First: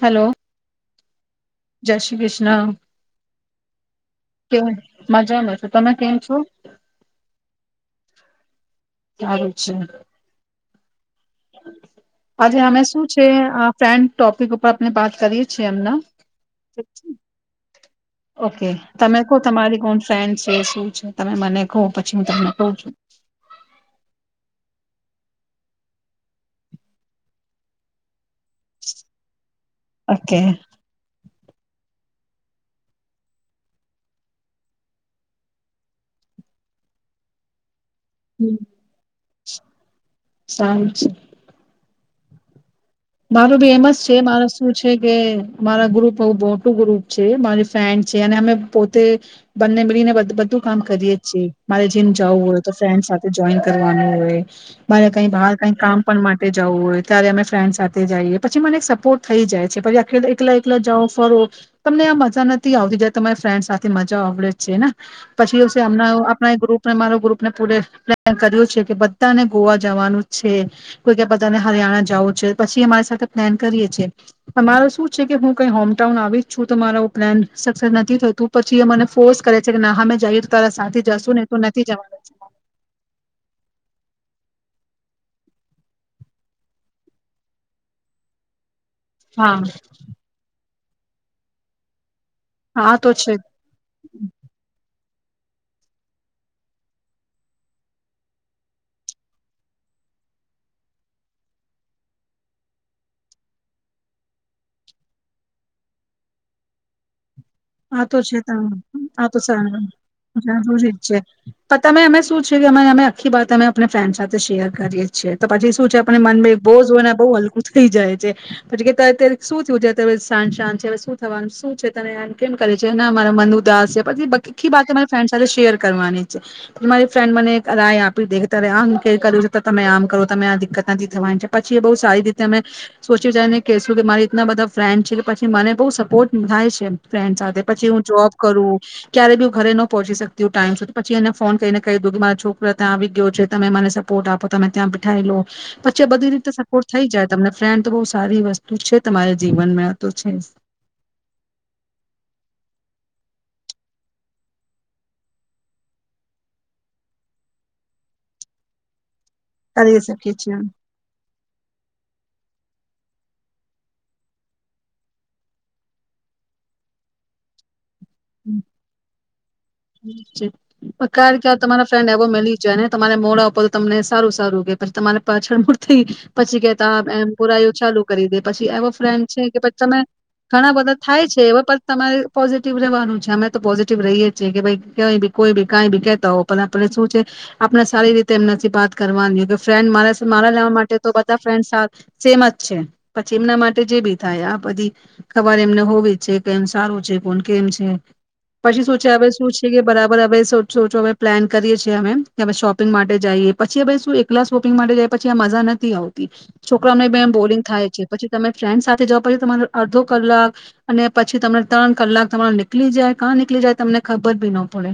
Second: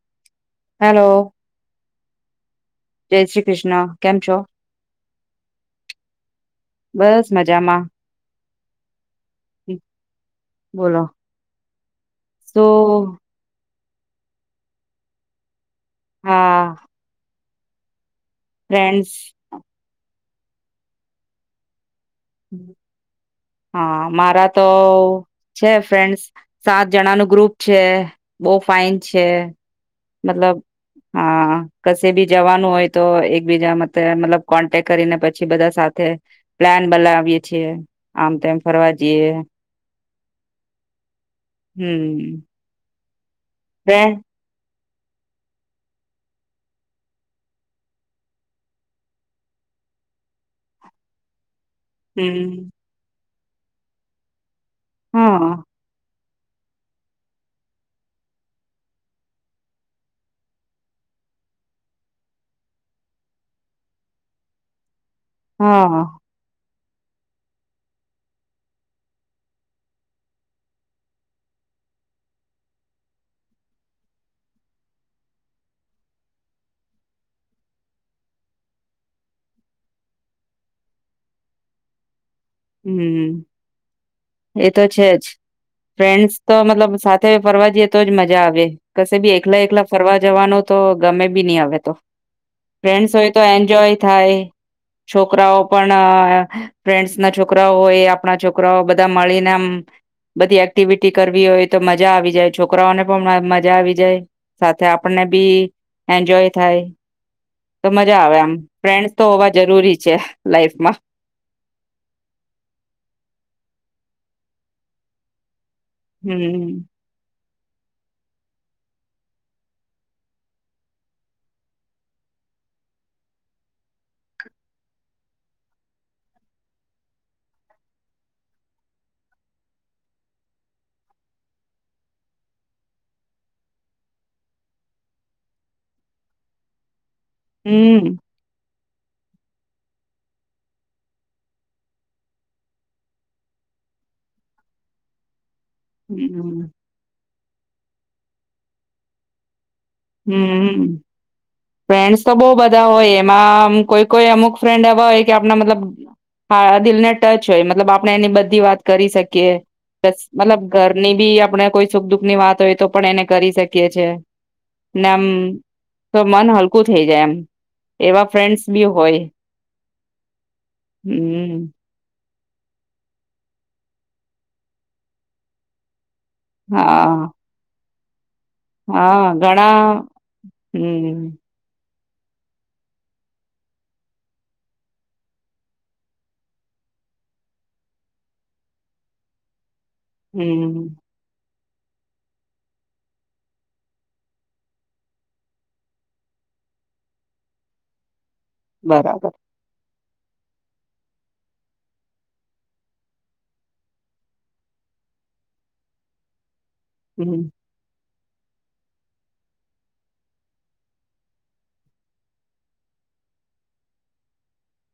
Hello. Hello. જય શ્રી કૃષ્ણ. જય શ્રી કૃષ્ણ. કેમ છો? કેવ મજામાં છો તમે કેમ છો બસ મજામાં. સારું છે. બોલો આજે તો અમે શું છે આ ફ્રેન્ડ ટોપિક ઉપર આપણે વાત કરીએ છી એમના હા ઓકે, ફ્રેન્ડસ તમે કહો તમારી કોણ ફ્રેન્ડ છે? શું છે? તમે મને કહો. પછી હું તમને કહું છું હા, મારા તો છે. ફ્રેન્ડસ સાત જણા નું ગ્રુપ છે. બહું ફાઇન છે ઓકે મતલબ હા, કશે બી જવાનું હોય તો એકબીજામાં મતલબ કોન્ટેક કરીને પછી બધા સાથે પ્લાન બલા વીએ છીએ. આમ તો એમ ફરવા જઈએ. સાંજ હમ્મ. મારો ભી એમજ છે મારા શું છે કે મારા ગ્રુપ બહુ મોટું ગ્રુપ છે. મારી ફેન્ડ છે અને અમે પોતે બંને મળીને બ-બધું કામ કરીએ છીએ. મારે જેમ જવું હોય હમ તો ફ્રેન્ડ સાથ જોઈન કરવાનું હોય. મારે કઈ બહાર હા કઈ કામ કમ માટે જવું હોય ત્યારે અમે ફ્રેન્ડ સાથે જઈએ પછી મને એક સપોર્ટ થઈ જાય છે પછી એ આ એકલા એકલા જાઓ ફરો તમને આ મજા નથી આવતી જાય તમારી ફ્રેન્ડ સાથે મજા આવડે જ છે ને પછી એ છે હા અમના આપણા ગ્રુપ પણ મારો ગ્રુપ ને પૂરે પ્લેન કર્યું છે કે બધાને ગોવા જવાનું જ છે. કોઈ કે બધાને હરિયાણા જવું છે. પછી અમારી સાથે પ્લાન કરીએે છે. તમારો શું છે કે હું કઈ હોમટાઉન આવી જ છું તો મારો પ્લાન સક્સેસ નથી થતું પછી એ મને ફોર્સ કરે છે કે ના હા મેં જાઈએ તો તારા સાથે જાશું નઈ તો નથી જાવાનું હમ એ તો છે જ ફ્રેન્ડસ તો મતલબ સાથે ફરવા જઈએ તો જ મજા આવે. કસેબી એકલા હા એકલા ફરવા જવાનો તો ગમે બી નહી અવે તો. આ ફ્રેન્ડ્સ હોય છે તો એન્જોય થાય. છોકરાઓ પણ ફ્રેન્ડસ ના છોકરાઓ હોય આપણા છોકરાઓ બ બધા મળીને આમ બધી એક્ટિવિટી કરવી હોય તો મજા આવી જાય છોકરાઓને પણ મજા આવી જાય સાથે આપણને બી એન્જોય થાય. આ તો મજા આવે છે ત આમ ફ્રેન્ડસ આ તો હોવા સારું જરૂરી છે જરૂરી લાઈફમાં જ છે પણ તમે અમે શું છે કે અમે અમે આખી બાત અમે આપણે ફ્રેન્ડ સાથે શેર કરીએ છીએ તો પછી હું છે અપને મન મે બોજ હમ હોના બોવ હલ ઉઠતી જાય છે પછી કે તે અત્યારે શું થયું છે તે અવે શાંત શાંત છે શું થવાનું શું છે તને કેમ કરે છે ના મારા મન ઉદાસ છે પછી આખી બાત મારી ફ્રેન્ડ સાથે શેર કરવાની છે. મારી ફ્રેન્ડ મને એક રાય આપી દેખ ત આમ કે કરું છે તમે આમ કરો તમે આ દિક્ક ફ્રેન્ડ સાથે પછી હું હમ જોબ કરું ક્યારે બી હું ઘરે ન પહોંચી શકતી ટાઈમ સુધી પછી એને ફોન કરીને કહી દઉ કે મારા છોકરા ત્યાં આવી ગયો છે તમે મને સપોર્ટ આપો તમે ત્યાં બેઠાઈ લો પછી એ બધી રીતે હમ સપોર્ટ થઈ જાય. તમને ફ્રેન્ડ તો બહું સારી વસ્તુ છે તમારા જીવનમાં. તો છે હમ ફ્રેન્ડ્સ તો બહું બધા હોય એમાં કોઈ કોઈ અમુક ફ્રેન્ડ એવા હોય કે આપણા મતલબ દિલને ટચ હોય મતલબ આપણે એની બધી વાત કરી શકીએ. કરી કે બસ શકીએ છીએ. મતલબ ઘરની ભી આપણે કોઈ સુખ દુઃખ ની વાત હોય તો પણ એને કરી શકીએ છે. નમ તો મન હલકું થઇ જાય એમ. એવા ફ્રેન્ડ્સ બી હોય [inaudible] પ ક્યારે ક હમ તમારા ફ્રેન્ડ એવો મેલી જોને તમારે મોડ આપો તો તમને સારું સારું કે પછી તમારે પાછળ મૂળ થી પછી કેતા હા એમ પુરાઈઓ ચાલુ કરી દે. પછી એવા ફ્રેન્ડ હા છે કે ઘણા પછી તમે ઘણા બધા થાય હમ છે એવા પણ તમારે પોઝિટિવ રહેવાનું છે. અમે તો પોઝિટિવ રહીએ જેમ કે ભાઈ કાઈ બી કોઈ બી કાઈ બી કેતા હોવ પણ આપણે શું છે. આપણે સારી રીતે એમનાથી બાત કરવાની. ફ્રેન્ડ મારે મારા લેવા હમ માટે તો બધા ફેન્ડસ આ સેમ જ છે પછી એમના માટે જે બી થાય આ બધી ખબર એમને હોવી જ છે કેમ સારું છે કોણ કેમ છે. પછી શું અવે બરાબર શું છે કે બરા બર એ સોચો અવે હવે પ્લાન કરીએ છીએ અમે અવે શોપિંગ માટે જાઈએ પછી હ શું એકલા શોપિંગ માટે જઈ પછી આ મઝા નથી આવતી. છોકરાઓને બે એમ હમ બોરિંગ થાય છે. પછી તમે ફ્રેન્ડ સાથે જાવ પછી તમારો અડધો કલાક અને પછી તમને ત્રણ કલાક તમારો નીકલી જાય કા નીકલી જાય તમને ખબર બી નો પડે.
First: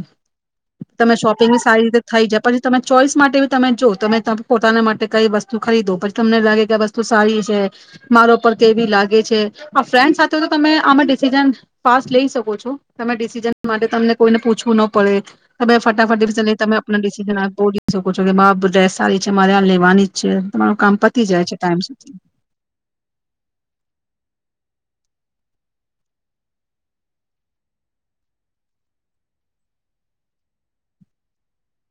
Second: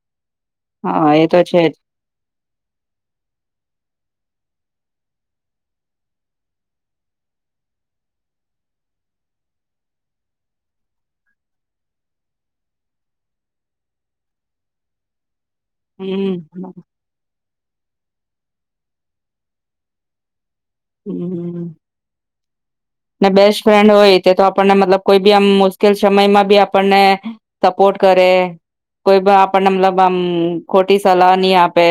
હા તમે એ તો શોપિંગની છે જ સારી રીતે થઈ જાય પછી તમે ચોઈસ માટે બી તમે જો તમે પોતાના માટે કઈ વસ્તુ ખરીદો પછી તમને લાગે કે આ વસ્તુ સારી છે મારો પર કેવી લાગે છે આ ફ્રેન્ડ સાથે તો તમે આમાં ડિસિજન ફાસ્ટ લઈ શકો છો તમે ડિસઝન. માટે તમને કોઈને પૂછવું ન પડે. તમે ફટાફટ હમ [unintelligible] તમે [unintelligible] ડિસિઝન આપ બોલી શકો છો કે મા ડ્રેસ સારી છે મારે આ લેવાની જ છે. તમારું કામ પતી જાય છે હમ ટાઈમ સુધી. ને બેસ્ટ ફ્રેન્ડ હોય તે તો આપણને મતલબ કોઈ બી આમ મુશ્કેલ સમયમાં બી આપણને સપોર્ટ કરે કોઈ બી આપણને મતલબ આમ ખોટી સલાહ ની આપે.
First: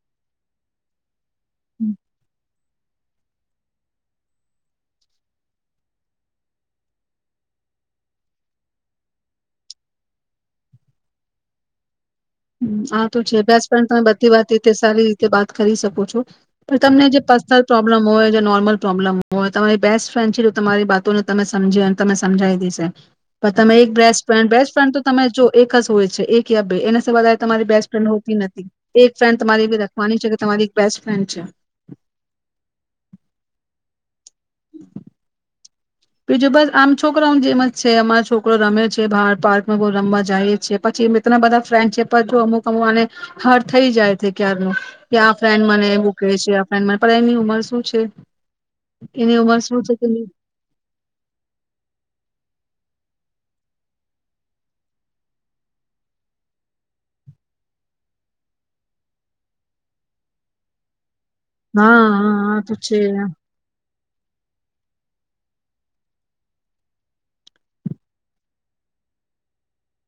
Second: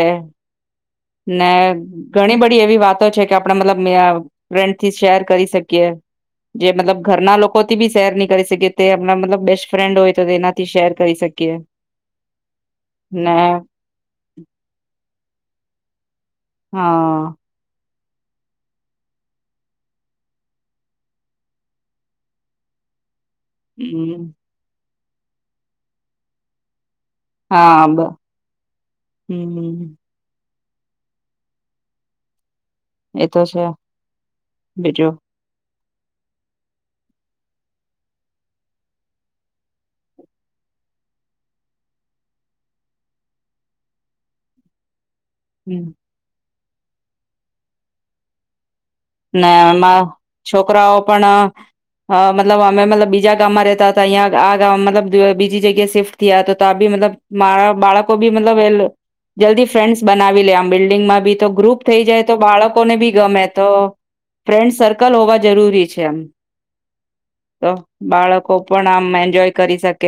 ને ઘણી બડી એવી વાતો છે કે આપણા મતલબ મે આ ફ્રેન્ડ થી શેર કરી શકીએ જે મતલબ ઘરના લોકોથી બી શેર ની કરી શકીએ તે આપણા મતલબ બેસ્ટ ફ્રેન્ડ હોય તો તેનાથી શેર કરી શકીએ. આ તો ને છે બ્યાસ પણ તમે બધી વાત રીતે સારી રીતે બાત કરી શકો છો. તમને જે હા પર્સનલ પ્રો બ્લમ હોય નોર્મલ પ્રોબ્લેમ હોય તમારી બેસ્ટ ફ્રેન્ડ છે તમારી બાતોને તમે સમજે તમને સમજાવી દેસે. પણ તમે એક બેસ્ટ હમ ફ્રેન્ડ બેસ્ટ ફ્રેન્ડ તો તમે જો એક જ હોય છે એક યા બે એના એનાથી વધારે તમારી હા બેસ્ટ બ ફ્રેન્ડ હોતી નથી એક ફ્રેન્ડ તમારે એવી હમ રાખવાની છે કે તમારી બેસ્ટ ફ્રેન્ડ છે. એતો છે. બીજું. બીજું બસ આમ છોકરા ઓન જેમ જ છે અમારા છોકરો રમે છે બહાર પાર્કમાં બહુ રમવા જાય છે પછી મિતના બધા ફ્રેન્ડ છે પણ અમુક અમુક આને હાર થઈ જાય છે ક્યારનું કે આ ફ્રેન્ડ મને મૂકે છે. પણ એમની ઉંમર શું છે? એની ઉંમર ના શું છે એમાં કે છોકરાઓ પણ મતલબ અમે મતલબ બીજા ગામમાં રેતા હતા ઈય આ ગામ અ બીજી જગ્યા શિફ્ટ થીયા તો બી મતલબ મારા બાળકો બી મતલબ એ જલ્દી ફ્રેન્ડસ બનાવી લે આમ બિલ્ડંગમાં બી તો ગ્રુપ હા થઈ જાય હા તો હા બાળકોને છે બી ગમે તો ફ્રેન્ડ સર્કલ હોવા જરૂરી છે આમ તો બાળકો પણ આમ એન્જોય કરી શક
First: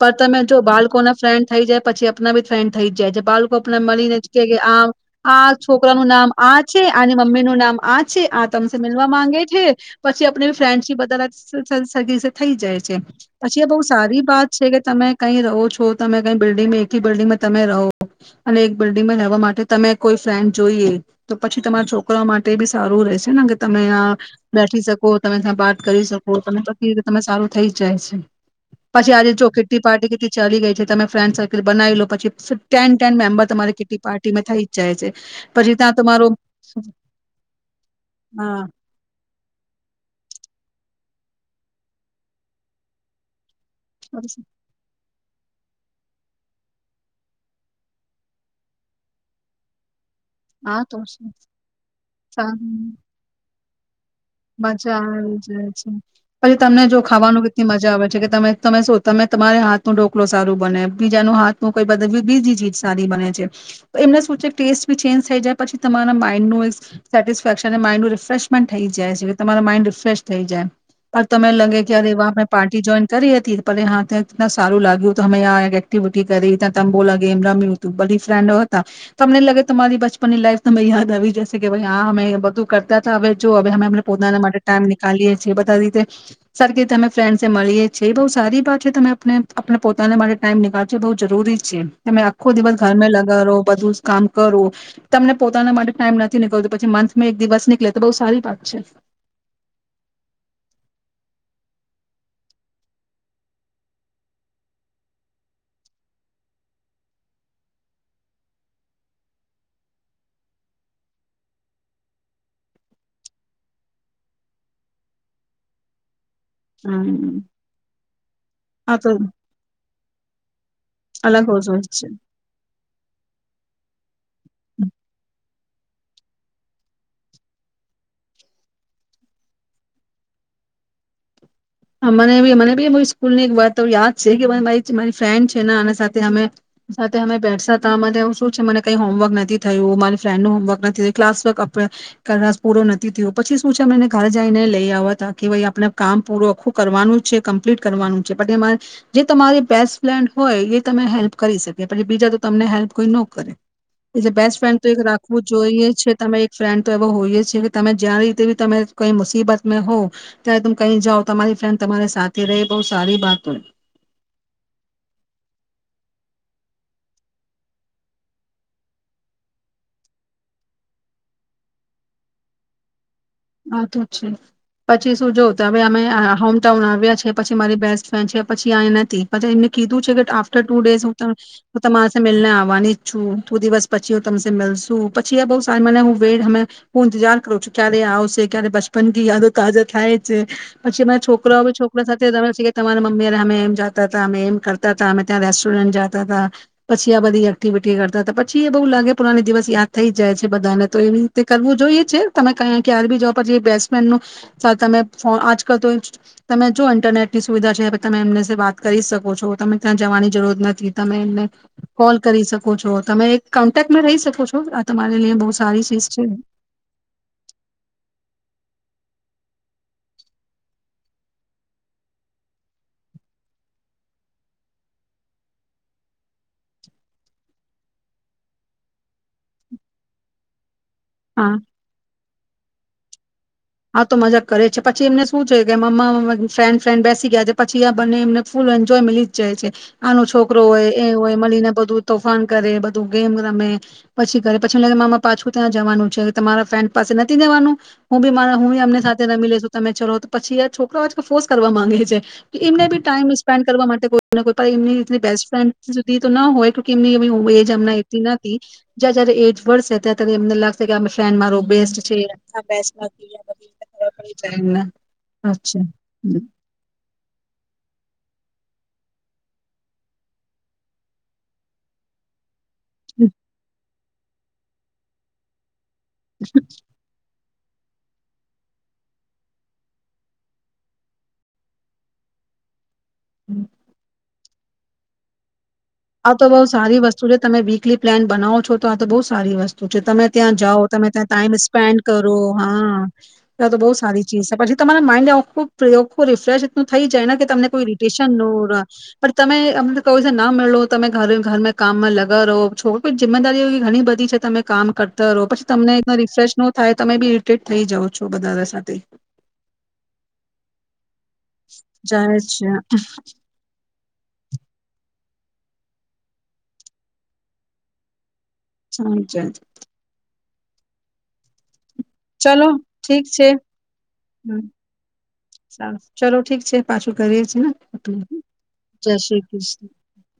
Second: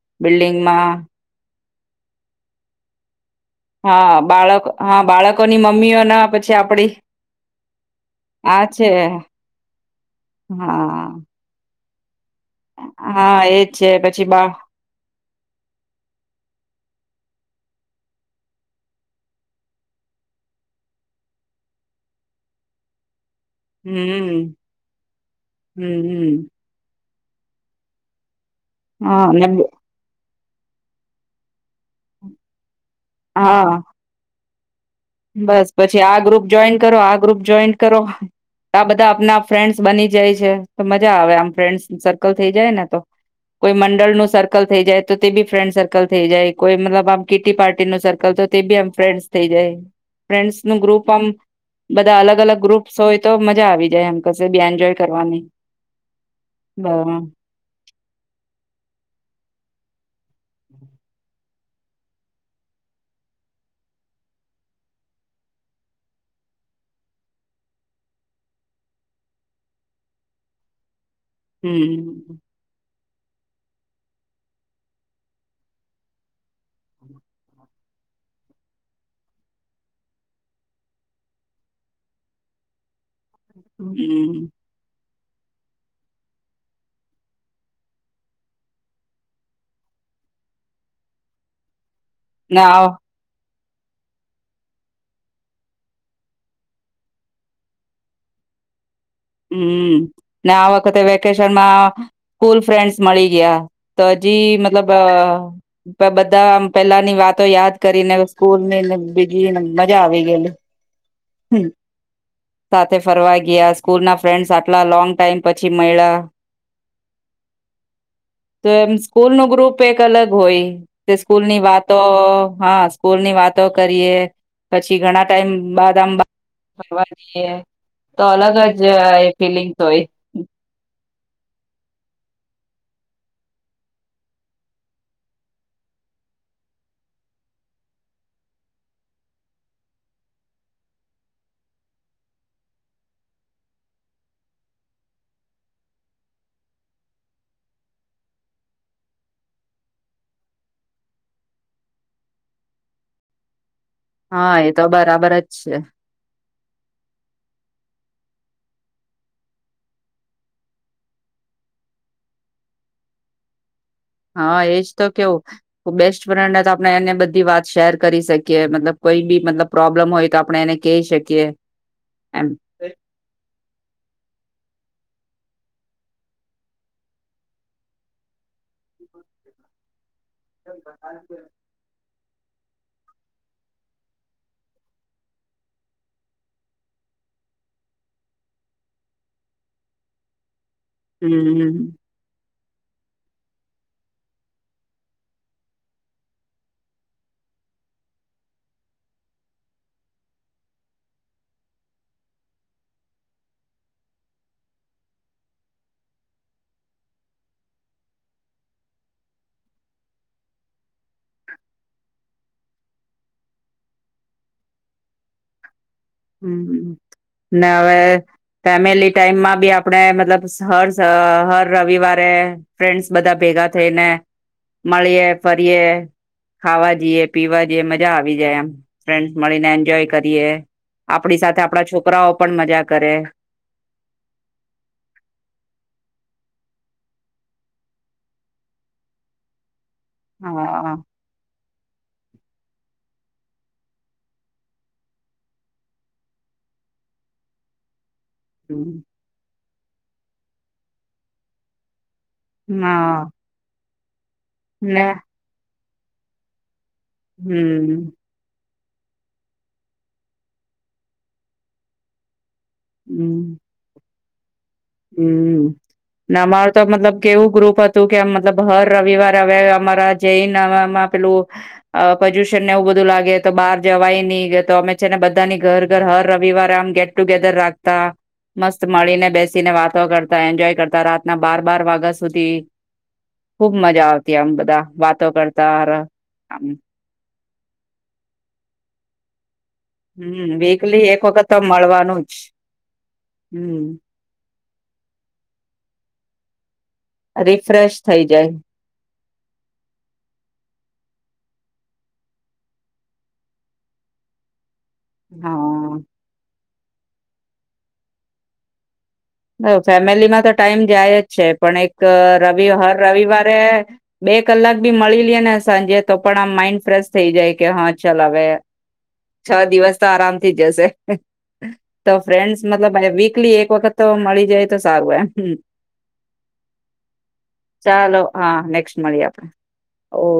પણ તમે જો બાલકો ના ફ્રેન્ડ થઈ જાય પછી આપના બી ફ્રેન્ થઈ જાય છે બા આપને મળીને હા જ કે બાળક આમ હા આ બાળકોની છોકરા નું મમ્મીઓના નામ આ પછી છે આપડી આની મમ્મી નું નામ આ છે આ તમ મલવા માંગે છે પછી આપણી હા ફ્રેન્ડપ બ [inaudible] થઈ જાય છે હા પછી એ એજ બહ છે સારી પછી બા વાત છે કે તમે કઈ રહો છો તમે કઈ બિલ્ડિંગમાં એકી બિલ્ડિંગમાં તમે રહો અને એક બિલ્ડિંગમાં લેવા માટે તમે કોઈ ફ્રેન્ડ જોઈએ તો પછી તમારા છોકરા માટે બી સારું રહેશે ને કે તમે હમ બેઠી શકો તમે ત્યાં હમ બાત કરી શકો હમ તમે પછી તમે સારું થઈ જાય છે પછી હા આજે ચ અને ખિટી પાર્ટી ચલી ગઈ છે તમે ફ્રેન્ડ સર્કલ બનાવી લો પછી ટેન ટેન મેમ્બર તમારે હા કિટ્ટી પાર્ટીમાં થાય બસ પછી આ ગ્રુપ જોઈન કરો આ ગ્રુપ જોઈન કરો હા આ બધા આપના ફ્રેન્ડ્સ બની જાય છે તો મજા આવે આમ ફ્રેન્ડ્સ સર્કલ થઈ જાય ને તો કોઈ મંડળનું સર્કલ થઈ જાય તો તે બી ફ્રેન્ડ સર્કલ થઈ જાય કોઈ મતલબ આમ કીટી પાર્ટી નું સર્કલ તો તે બી આમ ફ્રેન્ડસ થઈ જાય ફ્રેન્ડ્સ નું હા તો ગ્રુપ આમ બધા અલગ અલગ સારું ગ્રુપ્સ હોય તો મજા આવી જાય એમ કશે બી એન્જોય મજા આવી કરવાની જાય છે પછી તમને બ જો ખાવાનું કેટલી મજા આવે છે કે ત તમે શું તમે તમારે હાથ નું ઢોકલો સારું બને બીજાનું હાથું કોઈ બ બીજી ચીજ સારી બને છે તો એમને શું છે ટેસ્ટ બી ચેન્જ થઈ જાય પછી તમારા માઇન્ડનુંું સેટિસ્ફેક્શન અને માઇન્ડનુંું રિફ્રેશમેન્ટ થઈ જાય જાય છે કે તમારા માઇન્ડ રિફ્રેશ થઈ જાય તમને લગે કે યાર એવા હમ મે પાટી જોઈન કરી હતી હા ત્યાં સારું લાગ્યું તો અમે આ એક્ટિવિટી કરી ત્યાં ત બોલા એમ રમ્યું હતું બધી ફ્રેન્ડો હતા તમને લાગે તમારી બચપનની લાઈફ તમે યાદ આવી જશે કે ભ હા અમે બધું કરતા હતા હવે મેમ પોતાના હમ માટે ટાઈમ ચાલીએ છીએ બધા રીતે સરખી અમે ફ્રેન્ડને મળીએ છીએ બહુ સારી વાત છે તમે પોતાને માટે ટાઈમ નીકળશો બહુ જરૂરી છે તમે આખો દીિવત ના ઘરમે લગાવો બધું કામ કરવું તમને પોતાના માટે ટાઈમ નથી નીકળતો પછી મંથ માં એક દિવસ નીકળે તો બહ સારી પા અચ્છા હમ ને આ વખતે વેકેશનમાં સ્કૂલ ફ્રેન્ડસ મળી ગયા તો હજી મતલબ બધા પેલાની વાતો યાદ કરીને સ્કૂલની બીજી મજા આવી ગયેલી સાથે ફરવા ગયા સ્કૂલ ના ફ્રેન્ડસ આટલા લોંગ ટાઈમ પછી મળ્યા હમ્મ. તો એમ સ્કૂલ ન ગ્રુપ એક અલગ હોય કે અલગ સ્કૂલની હોજો જ વાતો હોય છે. હા સ્કૂલની વાતો કરીએ પછી ઘણા ટાઈમ ં બાાદંબા ખાવા જઈએ તો અલગ જ એ ફિલિંગ તો હોય મને મને બી સ્કૂલ ની એક વાત યાદ છે કે મારી ફ્રેન્ડ છે ને સાથે અમે સાથે અમે બેઠસા હતા મને શું છે મને કઈ હોમવર્ક નથી થયું મારી ફ્રેન્ડ નું હોમવર્ક નથી થયું ક્લાસ વર્ક પૂરો નથી થયો પછી શું છે એને ઘરે જઈને લઈ આવવા હતા કે ભાઈ આપણે કામ પૂર આખું કરવાનું જ છે કમ્પ્લીટ કરવાનું છે પછી જે તમારી બેસ્ટ ફ્રેન્ડ હોય એ તમે હેલ્પ કરી શકી પછી બીજા તો તમને હેલ્પ કોઈ ન કરે એટલે હા બેસ્ટ એ ફ્રેન્ડ તો એક બરાબર જ રાખવું જોઈએ છે તમે એક ફ્રેન્ડ તો એવો હોઈએ છે કે તમે જ્યાં તે તમે કઈ મુસીબત મેં હો ત્યા તમ કઈ જાઓ તમારી ફ્રેન્ડ તમારી સાથે રહે બહુ સારી બાત હોય. હા, એજ તો કેવું બેસ્ટ ફ્રેન્ડ તો આપને એને બધી વાત શેર કરી શકીએ મતલબ કોઈ બી મતલબ પ્રોબ્લમ હોય તો આપડે એને કહી શકીએ એમ. આ તો છે પછી શું જો તો હવે અમે હોમટાઉન આવ્યા છે પછી મારી બેસ્ટ ફ્રેન્ડ છે પછી આ નથી પછી એમને કીધું છે કે આફ્ટર ટુ ડેઝ હું ત તો તમાર તો મિલને આવવાની જ છું. ટુ દિવસ પછી હું તમસે મિલ્શુ પછી અહ બહુ સારી મને હું વેડ હું ઇન્તજાર કરું છું ક્યારે આવ એ ક્યારે બચપન કી યાદો તાજા થાય છે. પછી અમા છોકરા બી હમ છોકરા સાથે રમે સી કાઈ તમારા મમ્મીને અમે એમ જાતા હતા અમે એમ કરતા હતા અમે ત્યાં રેસ્ટોરન્ટ જતા હતા પછી આ બધી એક્ટિવિટી કરતા હતા પછી એ બહુ લાગે પુરાની દિવસ યાદ થઈ જાય છે બધાને તો એવી રીતે કરવું જોઈએ છે તમે ક ક્યાર બી જોબ પછી બેસ્ટ ફ્રેન્ડ નું તમે ફો આજકાલ તો તમે જો ઇન્ટરનેટ ની સુવિધા છે તમે એમને વાત કરી શકો છો. તમે ક્યાં જવાની જરૂરત નથી તમે એમને કોલ કરી શકો છો તમે એક કોન્ટેકમાં રહી શકો છો આ તમારે લઈ બહુ સારી ચીઝ હમ્મ. ના હવે ફેમિલી ટાઈમમાં બી આપડે મતલબ હર સ હર રવિવારે ફ્રેન્ડ્સ બધા ભેગા થઈને મલીએ ફરીએ ખાવા જઈએ પીવા જઈએ મજા આવી જાય એમ ફ્રેન્ડ્સ મળીને એન્જોય કરીએ આપડી હા સાથે આપડા છોકરાઓ પણ મજા કરે. આ તો મજાક કરે છે પછી એમને શું છે કે મમા મા ફ્રેન્ડ ફ્રેન્ડ બેસી ગયા છે પછી આ બંને એમને ફૂલ એન્જોય મલી જ જાય છે. આનું છોકરો હોય હા એ હોય મલીને બધુ તોફાન કરે, બધું ગેમ રમે પછી કરે પછી મામા પાછું ત્યાં જવાનું છે તમારા ફ્રેન્ડ પાસે નથી જવાનું ઉં બી મા હુંય એમની હમ. સાથે રમી લેશું તમે ચલો તો પછી આ છોકરો આજ ફોર્સ કરવા માંગે છે એમને બી હા ટાઈમ સ્પેન્ડ કરવા માટે [unintelligible] ને એમની [unintelligible] બેસ્ટ ફ્રેન્ડ સુુદી તો ન હોય કેમની એ હું બે એ જમના હમ એટલી નથી જ્યાં જયારે એજ વર્ષે ત ત્યારે એમને લાગશે કે અ ફ્રેન્ડ મારો બેસ્ટ છે હ બેસ માતી હમ [unintelligible] [inaudible] હમ અચ્છા ના અમારું તો મતલબ કેવું ગ્રુપ અ તુ કે મતલબ હર રવિવારે હવે અમારા જૈનમાં પેલું અ પજુ ને એવું બધું લાગે તો બાર જવાય ની ગ તો અમે છે ને બધાની ઘર હર રવિવાર આમ ગેટ ટુગે જ રાખતા મસ્ત મળીને બેસ છે ને વાતો કરતા એન્જોય કરતા રાતના બાર બાર વાગા સુધી ખુબ મજા આવ તે એમ બધા વાતો કર આ તો બઉુ સારી વસ્તુ છે તમે વીકલી પ્લાન બનાવો છો તો આ તો બહુ સારી વસ તું છે. તમે હમ ત્યાં જાઓ વીકલી તમે એક ત્યાં વખત ટાઈમ તો સ્પેન્ડ મળવાનું જ કરો હા આ તો બહુ હમ સારી ચીજ છે પછી તમારા માઇન્ડ એ ખૂબ પ્રયોગ રિસર્જ થઈ જાય ને કે તમને કોઈ રિફ્રેશ થઈ ઇરિટેશન જાય નું ર પણ તમે અમને કઈ સે ના મેળવો ઘરે ઘર મેં કામમાં લગા રહો છો જિમ્મેદારીઓ ઘણી બધી છે તમે કામ કરતા રહો પછી તમને હા ઇતના રિફ્રેશનો થાય તમે બી ઇરિટેટ થઇ જાઓ છો બધા સાથે. હ ફેમિલી માં તો ટાઈમ જાય જ છે પણ એક જાય રવિ છે હર રવિવારે બે કલાક ભી મળી રહીએ ને સાંજે તો પણ આમ માઈન્ડ ફ્રેશ થઈ જાય કે હા ચલ હવે છું છે થઈ જશે. તો ફ્રેન્ડસ ચલો મતલબ ઠીક છે વીકલી એક વખત તો મળી હમ, જાય તો સારું એમ સારું ચલો ઠીક છે પાછું કરીએ છે ને, ચાલો હા નેક્સ્ટ જય મળીએ શ્રી આપણે કૃષ્ણ. ઓ